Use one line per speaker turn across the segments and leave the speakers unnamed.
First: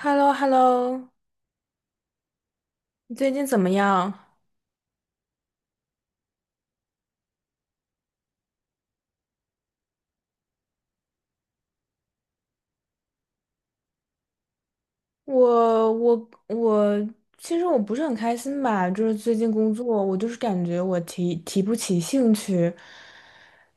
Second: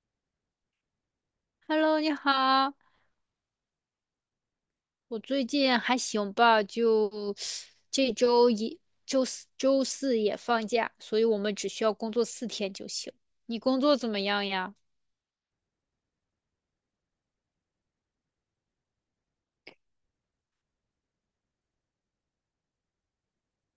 h e l l o h e l l o
Hello，你好，
你最近怎么样？
我最近还行吧，就这周一、周四、也放假，所以我们只需要工作四天就行。你工作怎么样呀？
我其实我不是很开心吧，就是最近工作，我就是感觉我提不起兴趣，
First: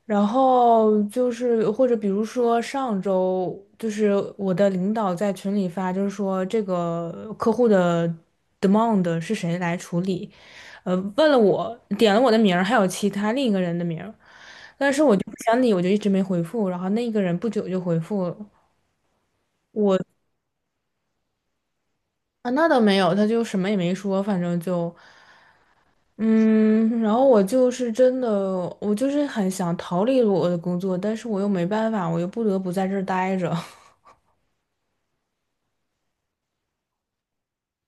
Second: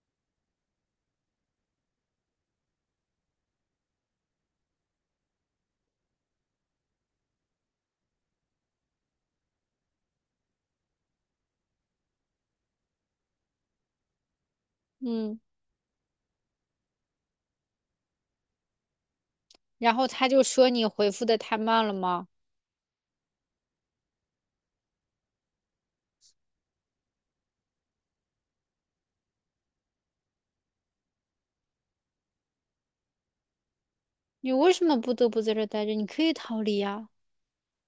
然后就是或者比如说上周，就是我的领导在群里发，就是说这个客户的 demand 是谁来处理，问了我，点了我的名儿，还有其他另一个人的名儿，但是我就不
嗯，
想理，我就一直没回复，然后那个人不久就回复了。
然后他就说你回复的太慢了吗？
啊，那倒没有，他就什么也没说，反正就，嗯，然后我就是真的，我就是很想逃离我的工作，但是我又没办法，我又不得不在这儿待着。
你为什么不得不在这儿待着？你可以逃离呀。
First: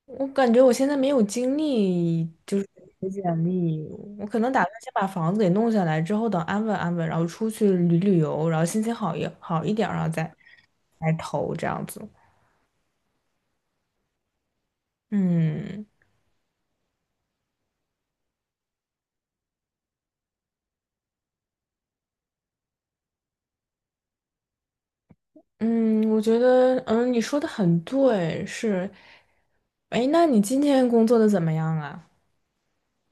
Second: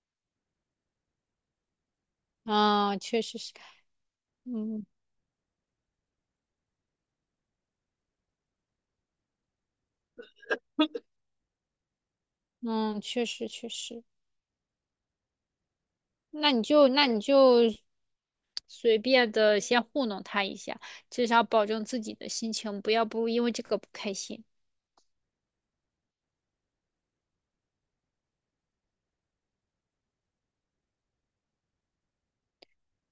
我感觉我现在没有精力，就是
啊，
写
确实
简
是，
历，我可能打算
嗯
先把房子给弄下来，之后等安稳安稳，然后出去旅旅游，然后心情好一好一点儿然后再来投这样子。
嗯，确实，
嗯。
那你就随便的先糊弄他一下，至少保证自己的心情不要不因为这个不开心。
嗯，我觉得，你说的很对，是。哎，那你今天工作的怎么样啊？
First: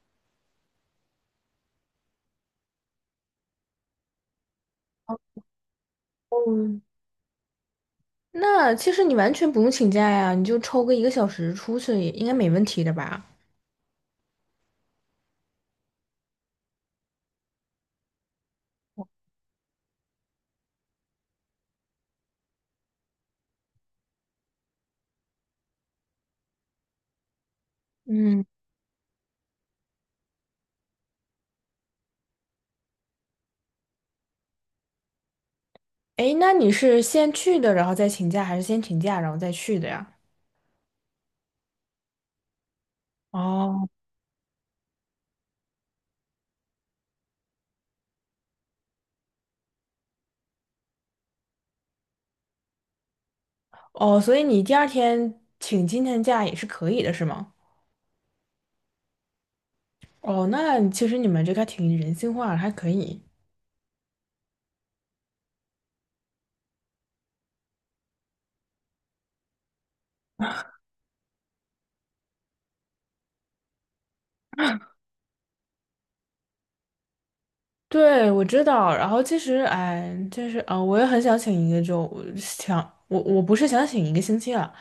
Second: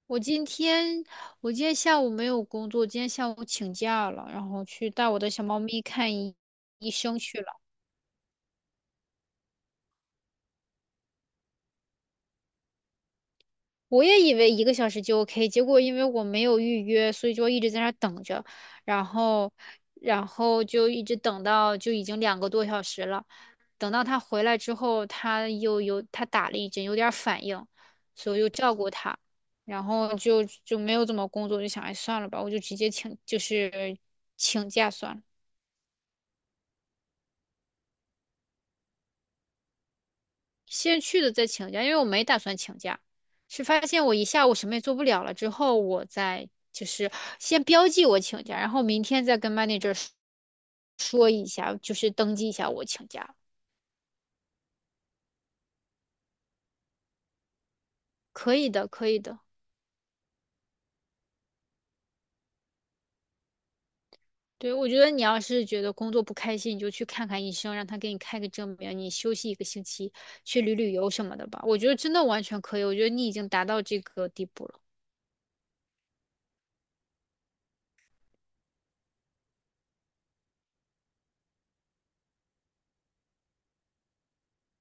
我今天我今天下午没有工作，今天下午请假了，然后去带我的小猫咪看
嗯，
医生去了。
那其实你完全不用请假呀，你就抽个一个小时出去，应该没问题的吧？
我也以为一个小时就 OK，结果因为我没有预约，所以就一直在那儿等着，然后然后就一直等到就已经两个多小时了。等到他回来之后，他又有他打了一针，有点儿反应，所以
嗯，
我就照顾他。然后就没有怎么工作，就想，哎，算了吧，我就直接请，就是请假算了。
哎，那你是先去的，然后再请假，还是先请假然后再去的呀？
先去的再请假，因为我没打算请假，是发
哦
现我一下午什么也做不了了之后，我再就是先标记我请假，然后明天再跟 manager 说一下，就是登记一下我请假，
哦，所以你第二天请今天假也是可以的，是吗？
可以的，可以的。
哦，那其实你们这个还挺人性化的，还可以。
对，我觉得你要是觉得工作不开心，你就去看看医生，让他给你开个证明，你休息一个星期，去旅旅游什么的吧。我觉得真的完全可以，我觉得你已经达到这个地步了。
对，我知道。然后其实，哎，就是啊，我也很想请一个周，我想我不是想请一个星期啊，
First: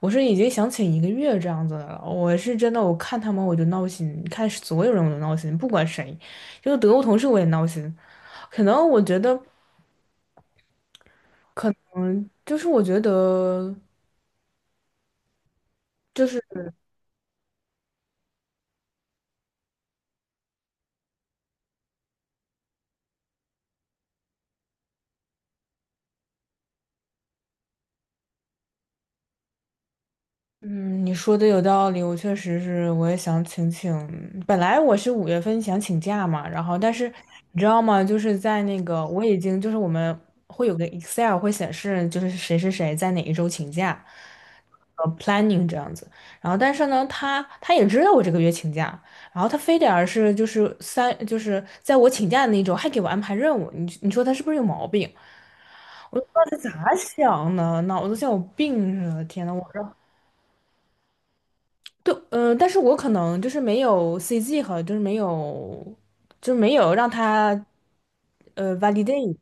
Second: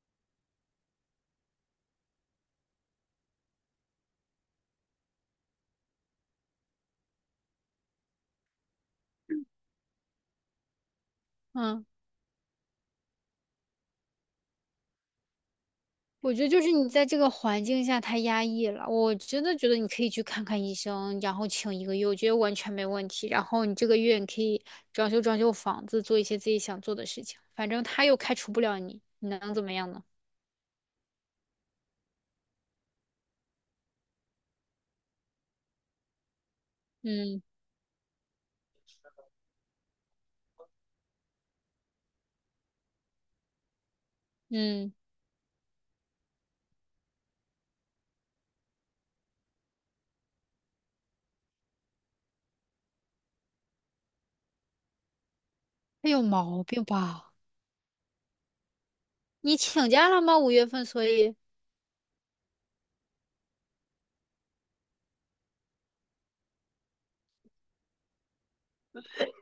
我是已经想请一个月这样子的了。我是真的，我看他们我就闹心，看所有人我都闹心，不管谁，就是德国同事我也闹心。可能我觉得，
嗯。
就是我觉得。就
我
是。
觉得就是你在这个环境下太压抑了，我真的觉得你可以去看看医生，然后请一个月，我觉得完全没问题。然后你这个月你可以装修装修房子，做一些自己想做的事情，反正他又开除不了你，你能怎么样呢？
嗯，你说的有道理，我确实是，我也想请请。本来我是5月份想请假嘛，然后但是
嗯
你知道吗？就是在那个我已经就是我们会有个 Excel 会显示就是谁谁谁在哪一周请假，
嗯，
planning 这样子。然后但是呢，他也知道我这个月请假，然后他非得而是就是三就是在我请假的那一周还给我安排任务，你说他是不是有毛病？
他
我
有
都不知
毛
道
病
他咋
吧？
想的，脑子像有病似的。天呐，
你
我。这。
请假了吗？五月份，所以
对，但是我可能就是没有 CG 和就是没有，就没有让他，validate，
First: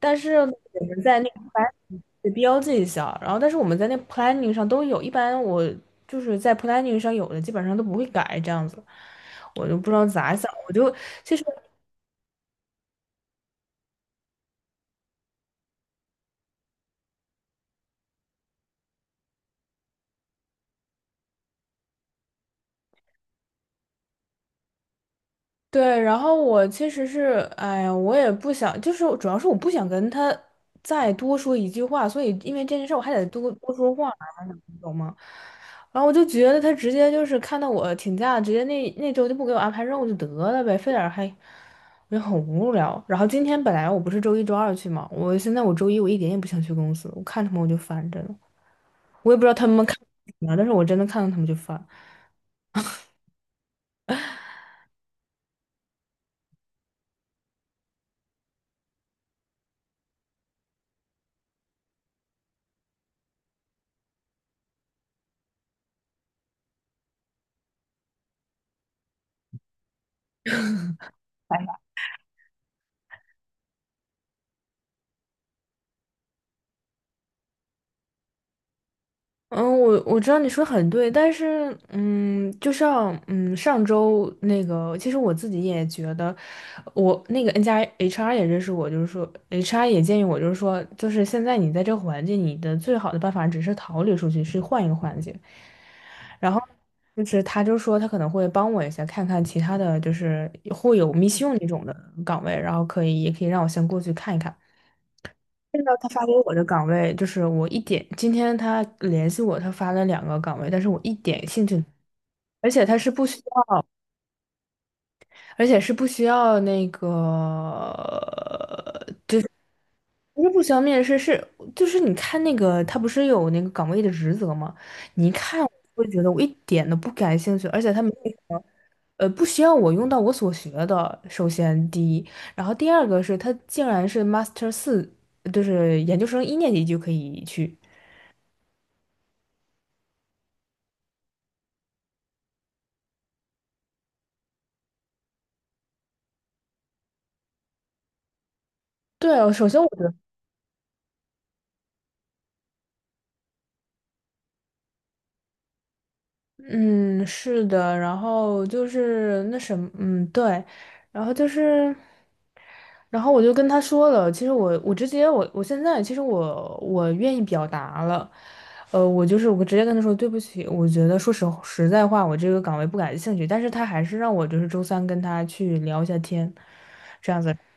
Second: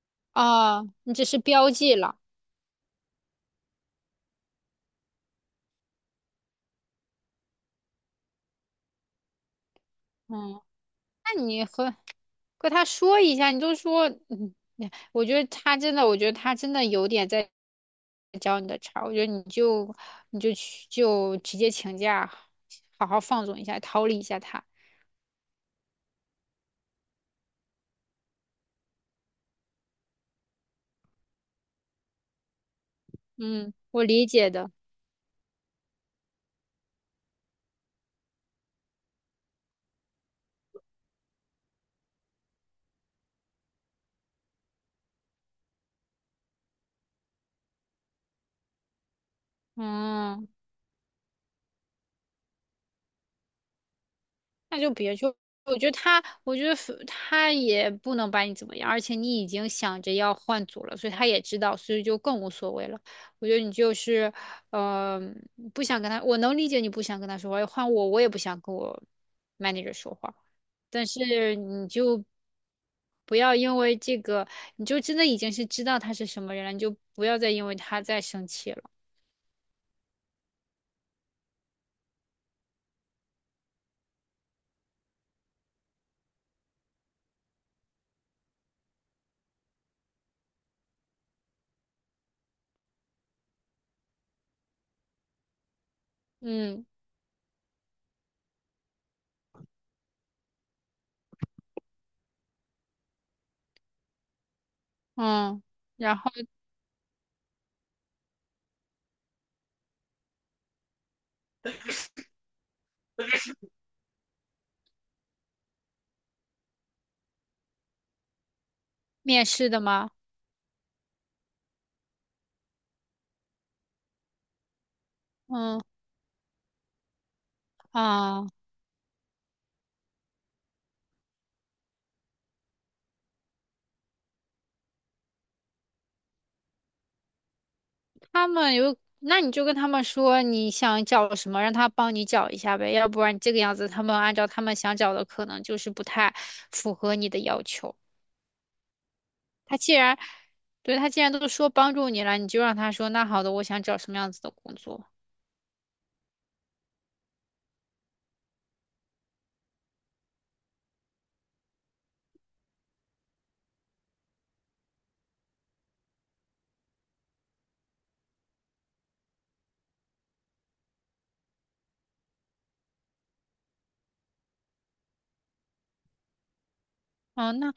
但是我
啊，
们
你
在那
只是
个
标
plan
记了。
得标记一下，然后但是我们在那 planning 上都有，一般我就是在 planning 上有的基本上都不会改这样子，我就不知道咋想，
嗯，
我就其
那
实。
你和跟他说一下，你就说，嗯，哎我觉得他真的，我觉得他真的有点在教你的茬儿我觉得你就去就直接请假，好好放纵一下，逃离一下他。
对，然后我其实是，哎呀，我也不想，就是主要是我不想跟他再多说一句话，所以因为这件事我还得多
嗯，
多说
我
话，
理解的。
你懂吗？然后我就觉得他直接就是看到我请假，直接那那周就不给我安排任务就得了呗，非得还，我就很无聊。然后今天本来我不是周一周二去嘛，我现在我周一我一点也不想去公司，我看他们我就烦着呢，我也不知道他们看什
嗯。
么，但是我真的看到他们就烦。
那就别去。我觉得他也不能把你怎么样，而且你已经想着要换组了，所以他也知道，所以就更无所谓了。我觉得你就是，嗯、不想跟他，我能理解你不想跟他说话，换我，我也不想跟我 manager 说话，但是你就不要因为这个，你就真的已经是知道他是什么人了，你就不要再因为他再生气了。
嗯，我知道你说得很对，但是，就像，上周那个，其实我自己也觉得，我那个 N 加 HR 也认识我，就是说，HR 也建议我，就是说，就是现在你在这个环境，你的最好的办法只是逃离出去，是换一个环境。然后，
嗯
就是他就说他可能会帮我一下，看看其他的就是会有 mission 那种的岗位，然后可以也可以让我先过去看一看。
嗯，
看到他
然
发
后
给我的岗位，就是我一点，今天他联系我，他发了两个岗位，但是我一点兴趣，而且他是不需要，而且是不需要那个，
面试的吗？
不是不需要面试，是就是你看那个，他不是有那个岗位的职责吗？你一看，
嗯
我就觉得我一点都不感兴趣，而且他没有什
啊。
么不需要我用到我所学的，首先第一，然后第二个是他竟然是 Master 4，就是研究生一年级就可以去。
他们有，那你就跟他们说你想找什么，让他帮你找一下呗，要不然这个样子，他们按照他们想找的，可能就是不太符合你的要求。
对哦，首
他
先我
既
觉得，
然，对，他既然都说帮助你了，你就让他说，那好的，我想找什么样子的工作。
嗯，是的，然后就是那什么，嗯，对，然后就是，然后我就跟他说了，其实我直接我现在其实我愿意表达了，我就是我直接跟他说对不起，我觉得说实实在话，我这个岗位不感兴趣，但是他还是让我就是周三跟他去聊一下天，这样子。
嗯，那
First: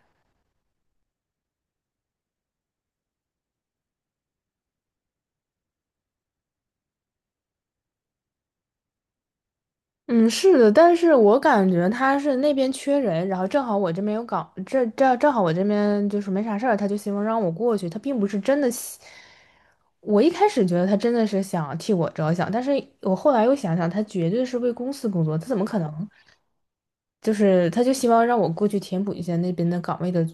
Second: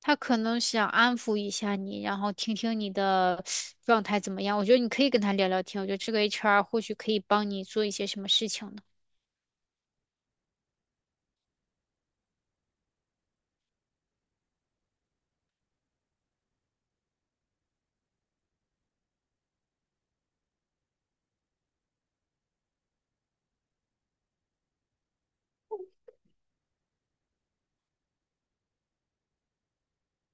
他可能想安抚一下你，然后听听你的状态怎么样。我觉得你可以跟他聊聊天，我觉得这个 HR 或许可以帮你做一些什么事情呢。
嗯，是的，但是我感觉他是那边缺人，然后正好我这边有岗，这正好我这边就是没啥事儿，他就希望让我过去，他并不是真的希我一开始觉得他真的是想替我着想，但是我后来又想想，他绝对是为公司工作，他怎么可能？就是他就希望让我过去填补一下那边的岗位的，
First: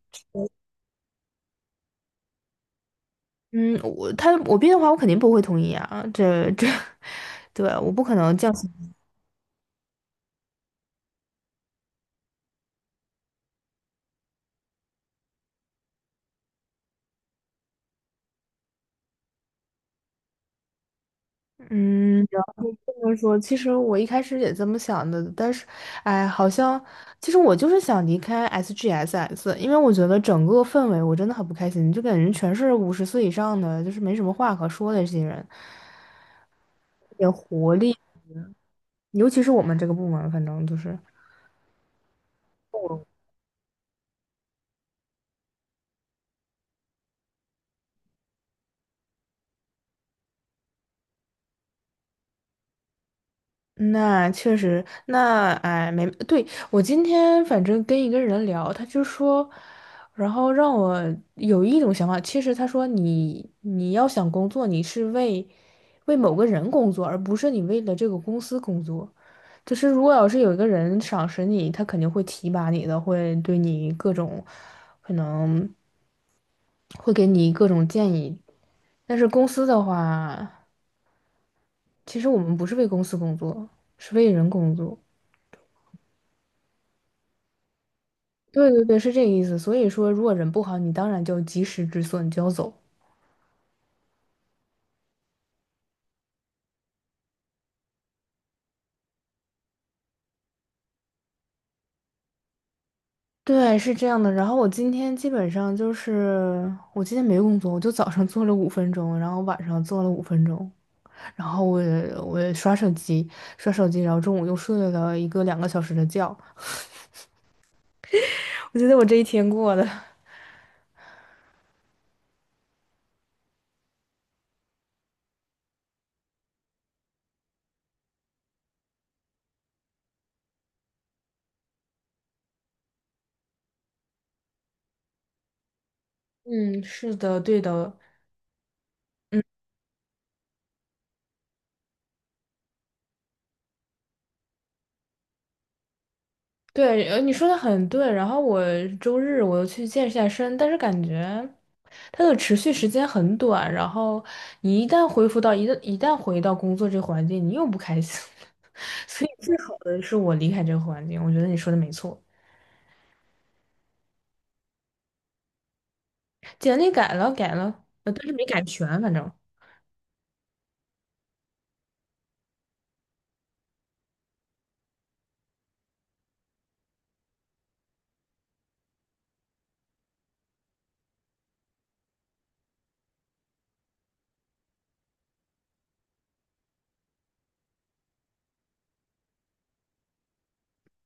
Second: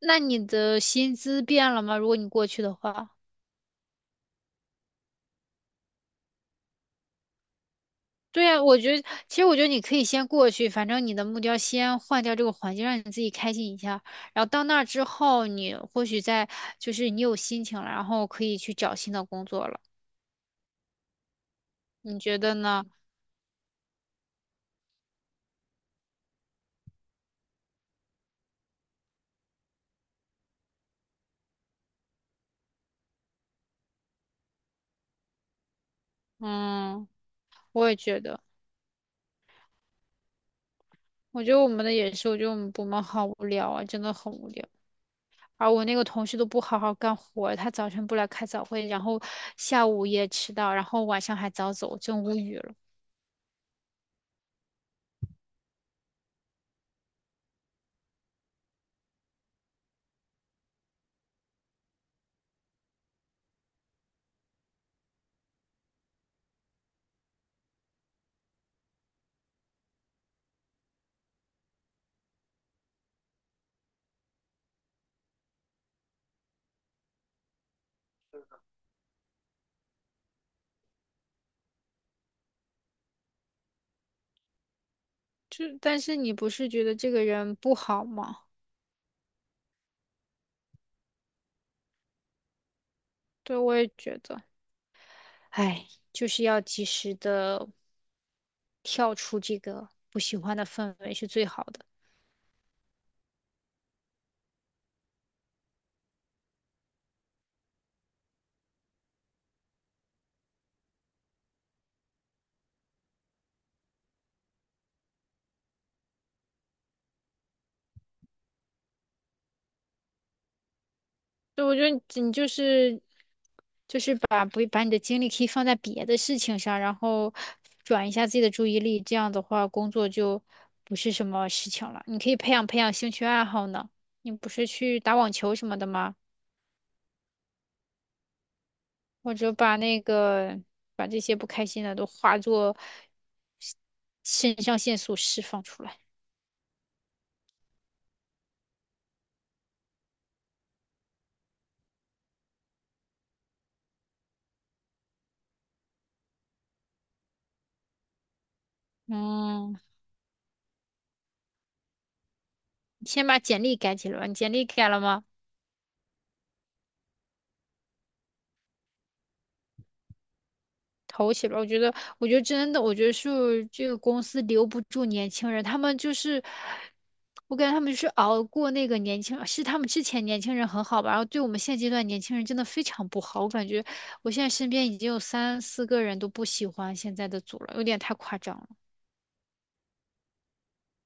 那你的薪资变了吗？如果你过去的话。
嗯，我他我变的话，我肯定不会同意啊，这这，对，我不可能
对
降
呀，
薪，
我觉得，其实我觉得你可以先过去，反正你的目标先换掉这个环境，让你自己开心一下。然后到那儿之后，你或许再就是你有心情了，然后可以去找新的工作了。你
嗯。
觉得呢？
就是说，其实我一开始也这么想的，但是，哎，好像其实我就是想离开 SGSS，因为我觉得整个氛围我真的很不开心，就感觉全是50岁以上的，就是没什么话可说的这些人，
嗯，我也觉得，
尤其是我们这个部门，反正就是。
我觉得我们的也是，我觉得我们部门好无聊啊，真的很无聊。而我那个同事都不好好干活儿他早晨不来开早会，然后下午也迟到，然后晚上还早走，真无语了。
那确实，那哎，没，对，我今天反正跟一个人聊，他就说，然后让我有一种想法，其实他说你要想工作，你是为某个人工作，而不是你为了这个公司工作。就是如果要是有一个人赏识你，他肯定会提拔你的，会对你各种可能会给你各种建议。但是公司的话，其实我们不是为公司工作，是为人工作。
就但是你不是觉得这个人不好吗？
对对对，是这个意思。所以说，如果人不好，你当然就及时止损，就要走。
对，我也觉得。哎，就是要及时的跳出这个不喜欢的氛围是最好的。
对，是这样的。然后我今天基本上就是，我今天没工作，我就早上做了五分钟，然后晚上做了五分钟，然后我也刷手机，刷手机，然后中午又睡了2个小时的觉。我觉得我这一天过的，
所以我觉得你就是把不把你的精力可以放在别的事情上，然后转一下自己的注意力，这样的话工作就不是什么事情了。你可以培养培养兴趣爱好呢。你不是去打网球什么的吗？
嗯，是的，对的，
或
嗯。
者把那个把这些不开心的都化作肾上腺素释放出来。
对，你说的很对。然后我周日我又去健一下身，但是感觉它的持续时间很短。然后你一旦恢复到一旦回到工作这个环境，你又不开心了。所以最好
嗯。
的是我离开这个环境。我觉得你说的没错，
你先把简历改起来吧。你简历改了吗？
简历改了改了，但是没改全，反正。
投起来。我觉得，我觉得真的，我觉得是这个公司留不住年轻人，他们就是，我感觉他们就是熬过那个年轻，是他们之前年轻人很好吧，然后对我们现阶段年轻人真的非常不好。我感觉我现在身边已经有三四个人都不喜欢现在的组了，有点太夸张了。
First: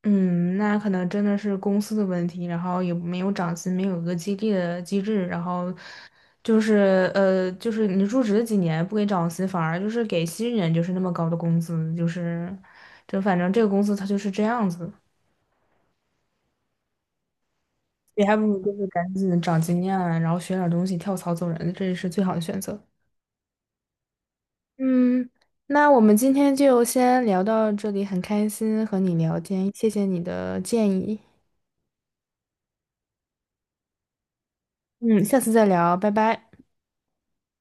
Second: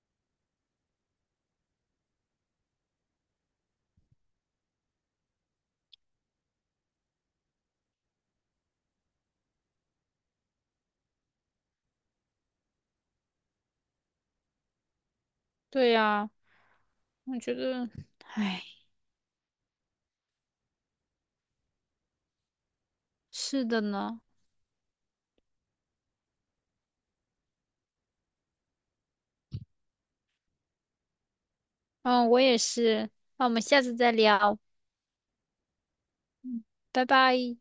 嗯，那可能真的是公司的问题，然后也没有涨薪，没有一个激励的机制，然后就是就是你入职几年不给涨薪，反而就是给新人就是那么高的工资，就是就反正这个公司它就是这样子，
对呀，我觉得，
你还不如
唉，
就是赶紧长经验啊，然后学点儿东西，跳槽走人，这是最好的选择。
是的呢。
嗯，那我们今天就先聊到这里，很开心和你聊天，谢谢你的建议。
嗯，我也是。那我们下次再聊，
嗯，下次再聊，拜拜。
拜拜。